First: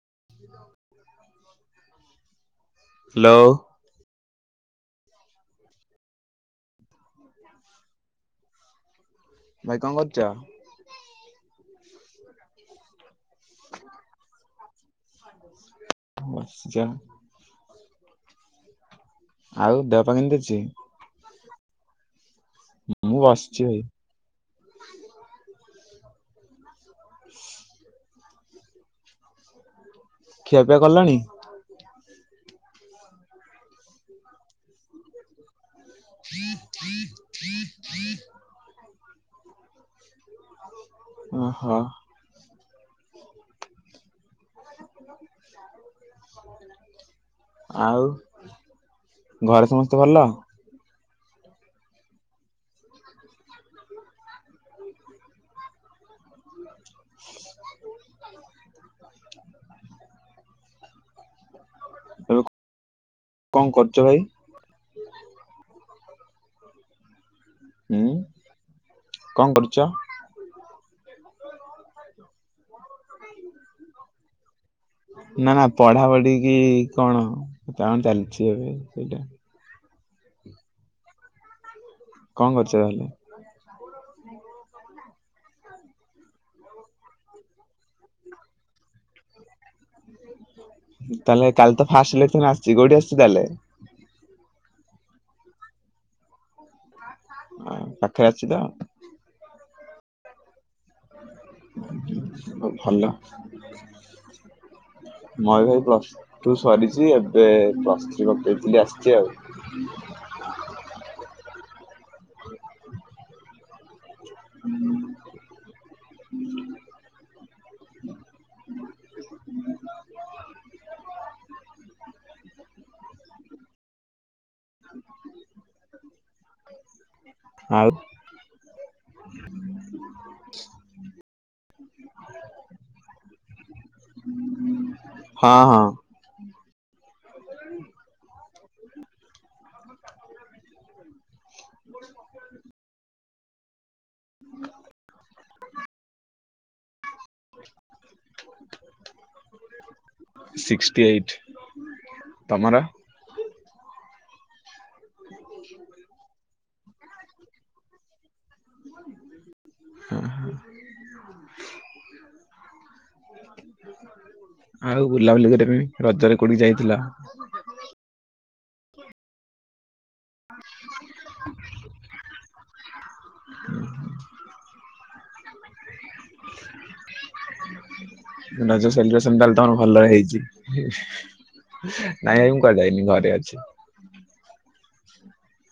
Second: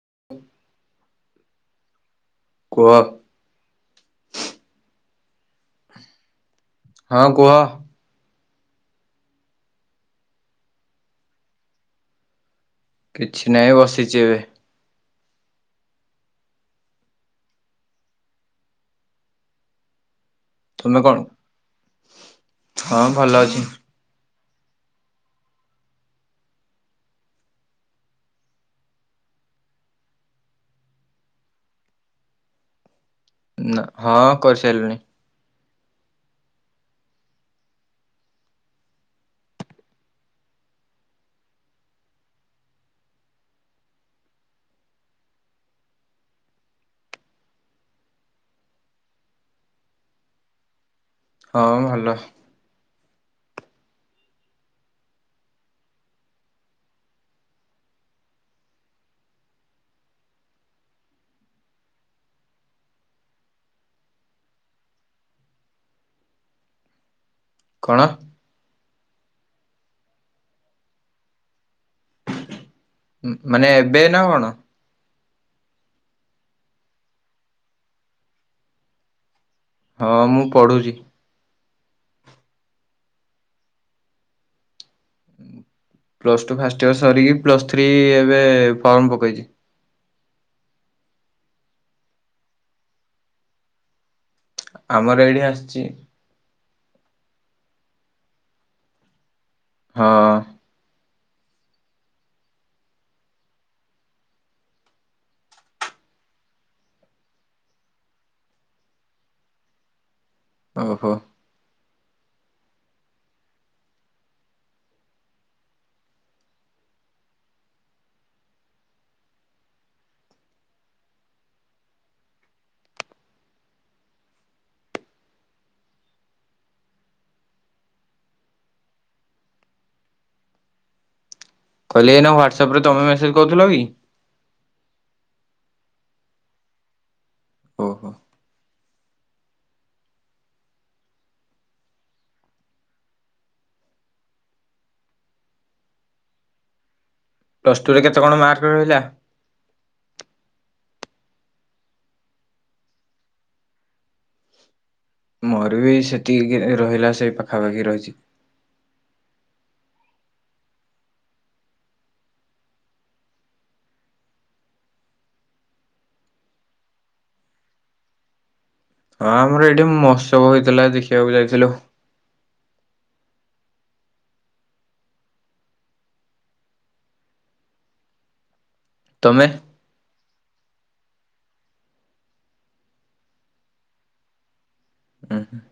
[inaudible] କୁହ ହ୍ୟାଲୋ ହଁ କୁହ ଭାଇ କଣ କରୁଚ? କିଛି ନାହିଁ ବସିଛି ଏବେ। ବସିଚ। ଆଉ ଦେହପା କେମିତି ଅଛି? ତୁମେ କଣ ହଁ ମୁଁ ଭଲ ବସିଛି ଅଛି। ଭାଇ। [inaudible] ଖିଆପିଆ କଲଣୀ। ନା ହଁ କରିସାରିଲୁଣି। [inaudible] ଓହୋ। [inaudible] ଆଉ ଘରେ ସମସ୍ତେ ଭଲ। ହଁ ଭଲ। [inaudible] କଣ କରୁଚ ଭାଇ? କଣ? ହୁଁ କଣ କରୁଚ? ମାନେ ଏବେ ନା କଣ? ନା ନା ପଢାପଢି କିି କଣ କଣ ଚାଲିଛି ଏବେ ସେଇଟା। ହଁ ମୁଁ ପଢ଼ୁଚି। କଣ କରୁଚ ତାହେଲେ? ପ୍ଲସ୍ ଟୁ ଫାଷ୍ଟ ଇୟର୍ ସରିକି ପ୍ଲସ୍ ଥ୍ରୀ ଏବେ ଫର୍ମ ପକେଇଛି। ତାହେଲେ କାଲି ତ ଫାଷ୍ଟ ସିଲେକ୍ସନ୍ ଆସିଛି କୋଉଠି ଆସିଛି ତାହେଲେ? ଆମର ଏଇଠି ଆସିଛି। ଆ ପାଖେ ଅସିଛି ତ। ହଁ। ହୋଊ ଭଲ। ମୋର ଭାଇ ପ୍ଲସ୍ ଟୁ ସରିଛି ଏବେ ପ୍ଲସ୍ ଥ୍ରୀ ପକେଇଥିଲି ଆସିଛି ଆଉ। ଓହୋ। ହୁଁ। ଆଉ। [inaudible] କଲି ଏଇନା ହ୍ୱାଟସଆପ ରେ ତମେ ମେସେଜ କରୁଥିଲ କି? ହଁ ହଁ। ହୋଉ। [inaudible] ପ୍ଲସ୍ ଟୁରେ କେତେ କଣ ମାର୍କ ରହିଲା? ସିକ୍ସଟି ଏଇଟ୍ ତମର। ମୋର ବି ସେତିକି ରହିଲା ସେଇ ପାଖାପାଖି ରହିଛି। ହଁ। ଆଉ ବୁଲାବୁଲି କରିବା ପାଇଁ ରଜରେ କୋଉଠିକି ଯାଇଥିଲ? ହଁ ଆମର ଏଇଠି ମହୋତ୍ସବ ହେଇଥିଲା ଦେଖିବାକୁ ଯାଇଥିଲୁ। [inaudible] ରଜ ସେଲିବ୍ରେସନ୍ ତାଏଲେ ତମେ? ତମର ଭଲ ହେଇଚି ନାଇଁ ଏ ମୁଁ କୁଆଡ଼େ ଯାଇନି ଘରେ ଅଛି। ଉଁ ହୁଁ।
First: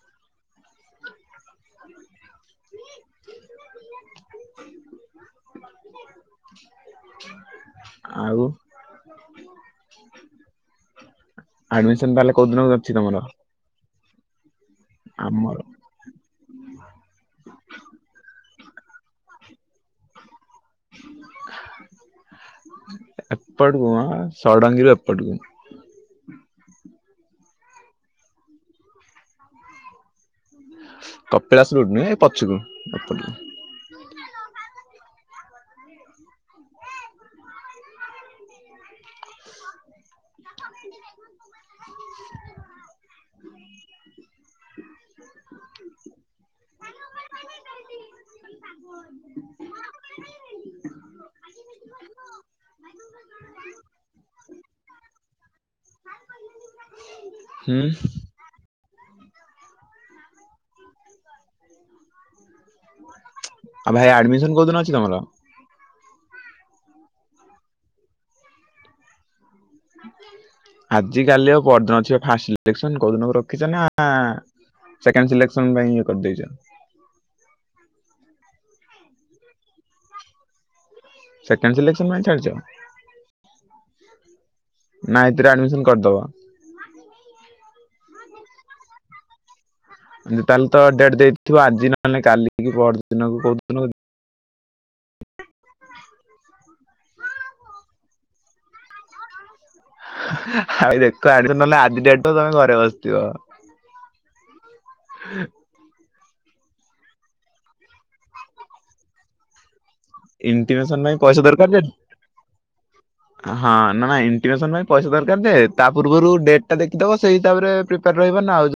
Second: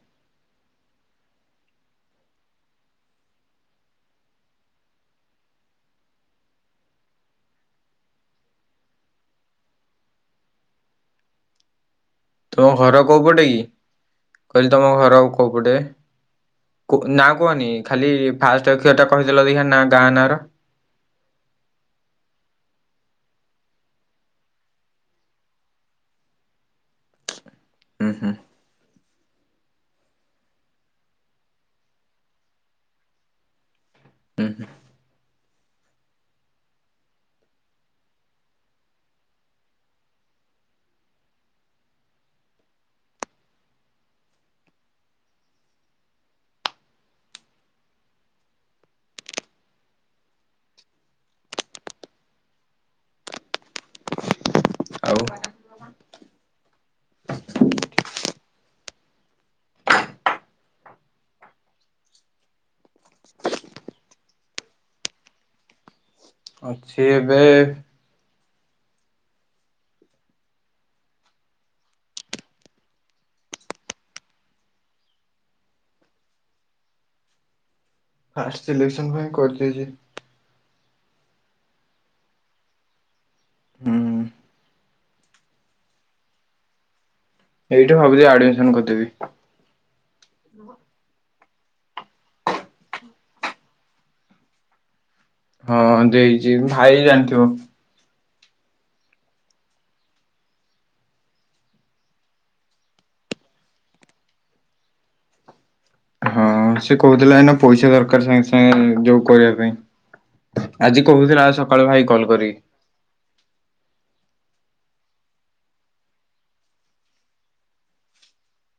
ଆଉ। ଆଡମିସନ ତାହେଲେ କୋଉଦିନ ତମ ଅଛି ଘର ତମର? କୋଉ ପଟେ କି କହିଲି ତମ ଘର କୋଉ ଆମର ପଟେ। ନାଁ କୁହନି ଖାଲି ଫାଷ୍ଟ ଅକ୍ଷରଟା କହିଦେଲ ଦେଖିଆ ଗାଁ ନାଁ ର। ଏପଡୁଅଁ ଷଡ଼ଙ୍ଗୀରୁ ଏପଟୁକୁ। ହୁଁ ହୁଁ। କପିଳାସ ରୁଟ ନୁହେଁ ଏ ପଛୁକୁ ଏପଟୁକୁ। ହୁଁ ହୁଁ। ଆଉ ହୁଁ। ଆଉ ଭାଇ ଆଡମିଶନ କୋଉଦିନ ଅଛି ତମର? ଅଛି ଏବେ ଆଜି କାଲି ଆଉ ପରଦିନ ଅଛି ପା ଫାଷ୍ଟସିଲେକ୍ସନ କୋଉଦିନକୁ ରଖିଚ ନା ସେକେଣ୍ଡ ସିଲେକ୍ସନ ପାଇଁ ଇଏ କରିଦେଇଚ? ଫାଷ୍ଟ ସିଲେକ୍ସନ ପାଇଁ କରିଦେଇଚି। ସେକେଣ୍ଡ ସିଲେକ୍ସନ ପାଇଁ ଛାଡିଚ? ହୁଁ ନାଇଁ ଏତିରେ ଆଡମିସନ କରିଦବ? ହ ଏଇଠି ଭାବୁଚି ଆଡମିସନ କରିଦେବି। ତାହେଲେ ତ ଡେଟ ଦେଇଥିବ ଆଜି ନହେଲେ କାଲିିକି ପରଦିନକୁ କୋଉଦିନକୁ ହଁ ଦେଇଚି ଭାଇ ଜାଣିଥିବ। ହାଇ ଦେଖ [unintelligible] ନହେଲେ ଆଜି ଡେଟ ଥିବ ତମେ ଘରେ ବସିଥିବ। ହଁ ହଁ ସେ କଉଥିଲା ଏଇନା ପଇସା ଦରକାର ସାଙ୍ଗେ ସାଙ୍ଗେ ଯୋଉ କରିବା ପାଇଁ। ଇଣ୍ଟିମେସନ ଆଜି କହୁଥିଲା ଆଜିସକାଳୁ ଭାଇ କଲ୍ କରିକି। ହ ହଁ ନା ନାଇଁ ଇଣ୍ଟିମେସନ ପାଇଁ ପଇସା ଦରକାର ଯେ ତା ପୂର୍ବରୁ ଡେଟ୍ ଟା ଦେଖିଦବ ସେଇ ହିସାବରେ ପ୍ରିପେୟାର ରଇବ ନା ଆଉ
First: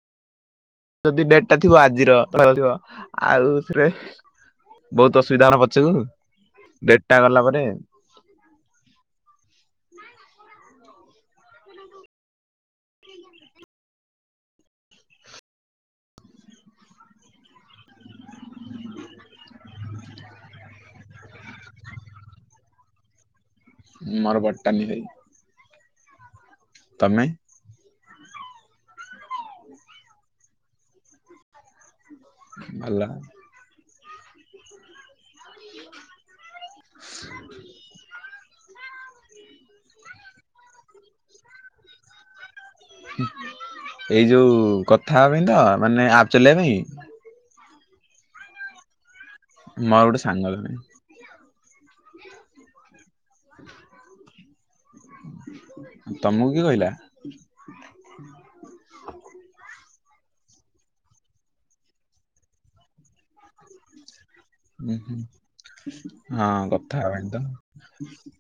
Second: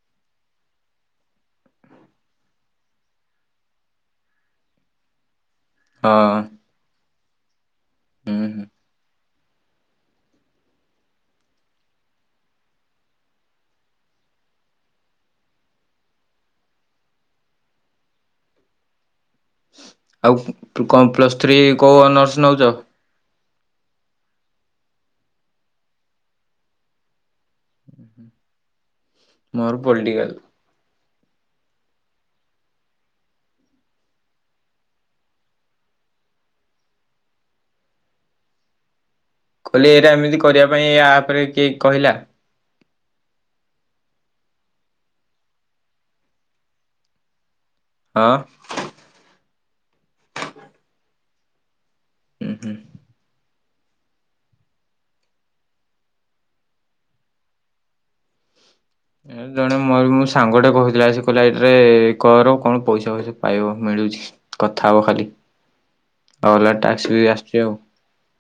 ଯଦି ଡେଟ ଟା ଥିବ ଆଜିର ଆଉ [unintelligible] ବହୁତୁ ଅସୁବିଧା ହବ। ଚୁଗୁ ହଁ ଡେଟଟା ଗଲା ପରେ। ହୁଁ ହୁଁ। ଆଉ କଣ ପ୍ଲସ୍ ଥ୍ରୀ କୋଉ ଅନର୍ସ ନୋଉଚ? ମୋର ବଟାନି ଭାଇ। ତମେ? ମୋର ପଲଟିକାଲ୍। ଭଲ। କଇଲି ଏରା ଏମିତି କରିବା ପାଇଁ ଆପରେ କିଏ କହିଲା? ଏଇ ଯୋଉ କଥା ହବା ପାଇଁ ତ ମାନେ ଆପ ଚଲେଇବା ପାଇଁ? ହଁ। ମୋ ଗୋଟେ ସାଙ୍ଗ ଜଣେ। ହୁଁ ହୁଁ। ହ ତମୁକୁ କିଏ କଇଲା? ଏ ଜଣେ ମୋର ମୁ ସାଙ୍ଗଟେ କହୁଥିଲା ସିଏ କହିଲା ଏଇଟାରେ କର କଣ ପଇସା ଫଇସା ପାଇବ ମିଳୁଛି। କଥା ହୁଁ ହବ ଖାଲି ହୁଁ ହଁ ଆଉ ଅଲଗା କଥା ଟାସ୍କ ହେବା ବି ପାଇଁ ତ। ଆସୁଛି ଆଉ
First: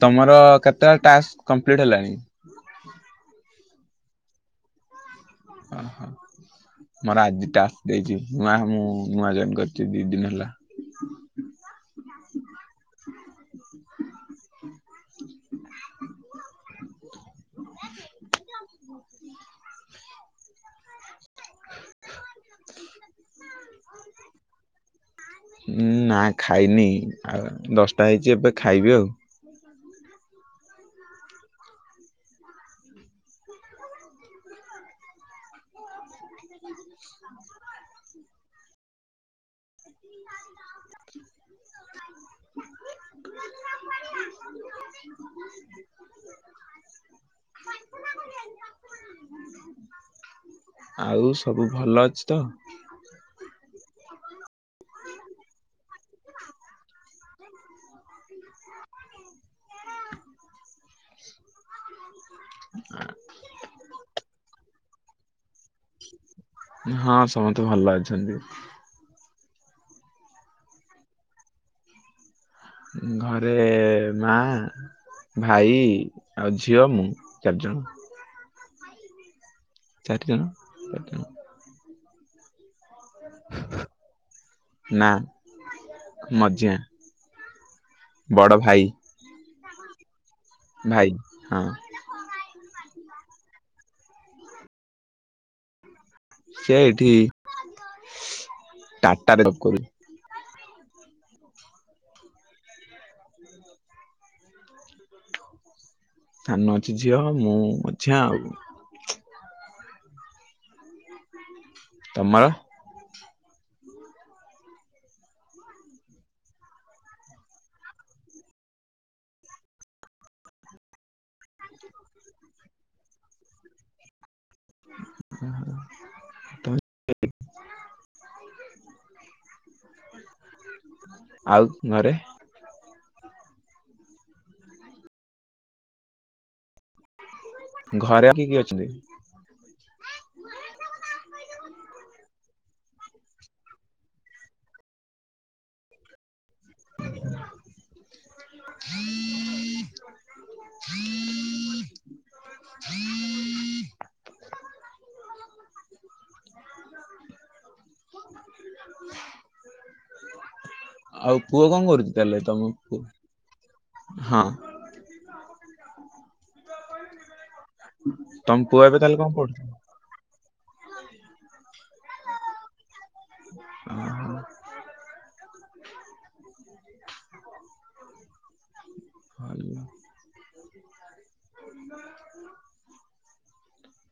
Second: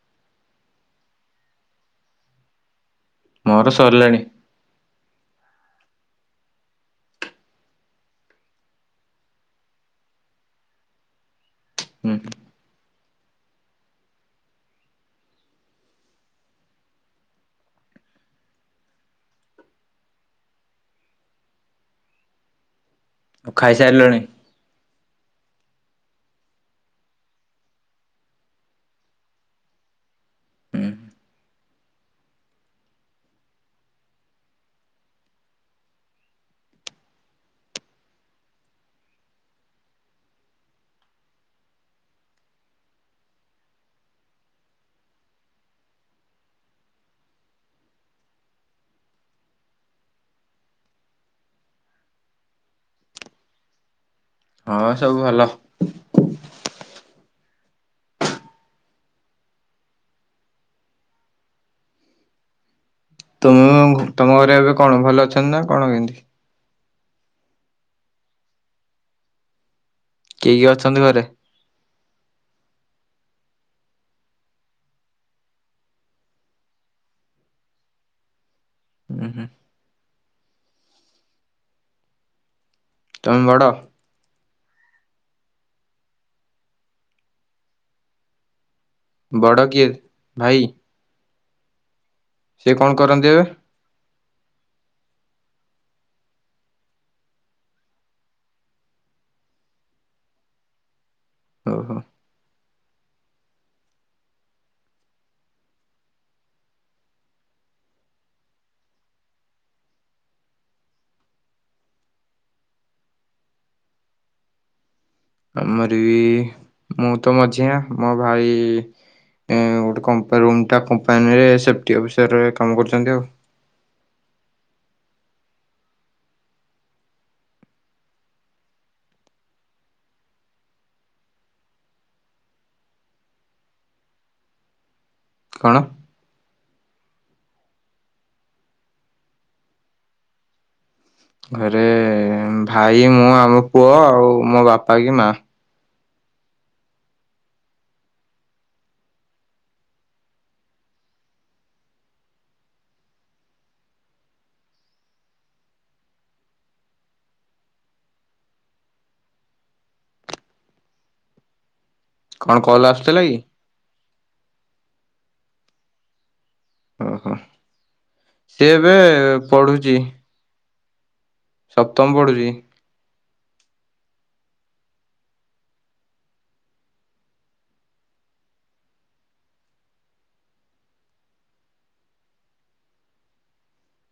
ତମର କେତେଟା ଟାକ୍ସ କମ୍ପ୍ଲିଟ ହେଲାଣି? ମୋର ସରିଲାଣି। ଓହୋ ମୋର ଆଜି ଟାସ୍ ଦେଇଚି ନା ମୁଁ ନୂଆ ଜଏନ୍ କରିଚି ଦି ଦିନ ହେଲା। ହୁଁ [unintelligible] ଆଉ ଖାଇସାରିଲଣି? ନା ଖାଇନି ଆଉ ଦଶଟା ହେଇଚି ଏବେ ଖାଇବି ଆଉ। ହୁଁ [unintelligible] ଆଉ ସବୁ ଭଲ ଅଛି ତ ହଁ ସବୁ ଭଲ [unintelligible] ହ ତୁମ ତମ ଘରେ ଏବେ କଣ ଭଲ ଅଛନ୍ତି ନା କଣ କେମତି? ହଁ ସମସ୍ତେ ଭଲ ଅଛନ୍ତି। କିଏ କିଏ ଅଛନ୍ତି ଘରେ? ଘରେ ମା ଭାଇ ଆଉ ଝିଅ ମୁଁ ଚାରଜଣ ହୁଁ ହୁଁ। ଚାରିଜଣ। ତମେ ବଡ଼? ନା ମଝିଆଁ ବଡ଼ ଭାଇ ବଡ଼ କିଏ ଭାଇ? ଭାଇ ହଁ। ସେ କଣ କରନ୍ତି ଏବେ? ସେ ଏଠି ଟାଟାରେ [inaudible] ଓହୋ ହୋ। ସାନ ଅଛି ଝିଅ ମୁଁ ମଝିଆ ଆଉ ତମର? ଆମର ବି ମୁଁ ତ ମଝିଆ ମୋ ଭାଇ ଏ ଗୋଟେ କ ରୁମ୍ଟା କମ୍ପାନୀରେ ସେଫ୍ଟି ଅଫିସରରେ କାମ କରୁଛନ୍ତି ଆଉ [unintelligible] ଆଉ ଘରେ? କଣ? ଘରେ ଆଉ କିଏ କିଏ ଅଛନ୍ତି? ଘରେ ଭାଇ ମୁଁ ଆମ ପୁଅ ଆଉ ମୋ ବାପା କି ମା। ହୁଁ [unintelligible] ଆଉ ପୁଅ କଣ କରୁଚି? କଣ କଲ ଆସୁଥିଲା କି? ହଁ। ଓହୋ ତମ ସିଏ ପୁଅ ଏବେ ତାହେଲେ କଣ ପଢୁଛି। ସପ୍ତମ ପଢୁଛି। ଓ ହ [unintelligible] ହଲ [unintelligible] ହ [unintelligible]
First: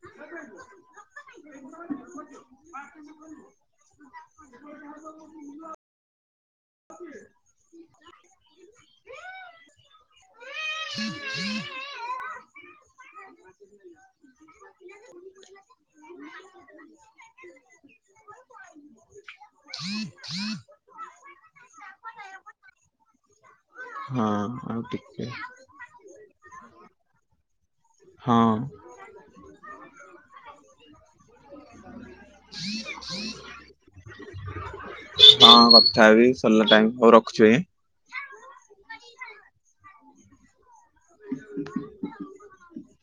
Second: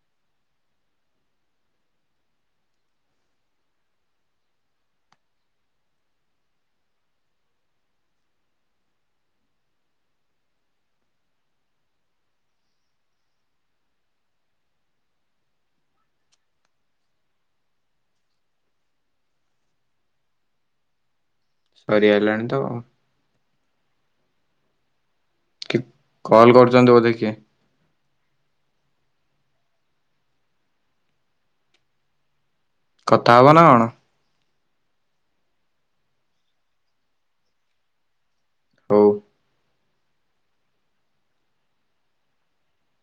[unintelligible] [unintelligible] ହୁଁ ହୁଁ [unintelligible] ସରି ଆଇଲାଣି ତ ହଁ ଆଉ ଟିକେ କିଏ କଲ୍ କରୁଛନ୍ତି ବୋଧେ କିଏ? ହଁ। କଥା ହେବ ନା କଣ? ହଁ କଥା ହେବି ସରିଲା ଟାଇମ ହଉ ରଖୁଛି ଭାଇ। ହଉ। [inaudible]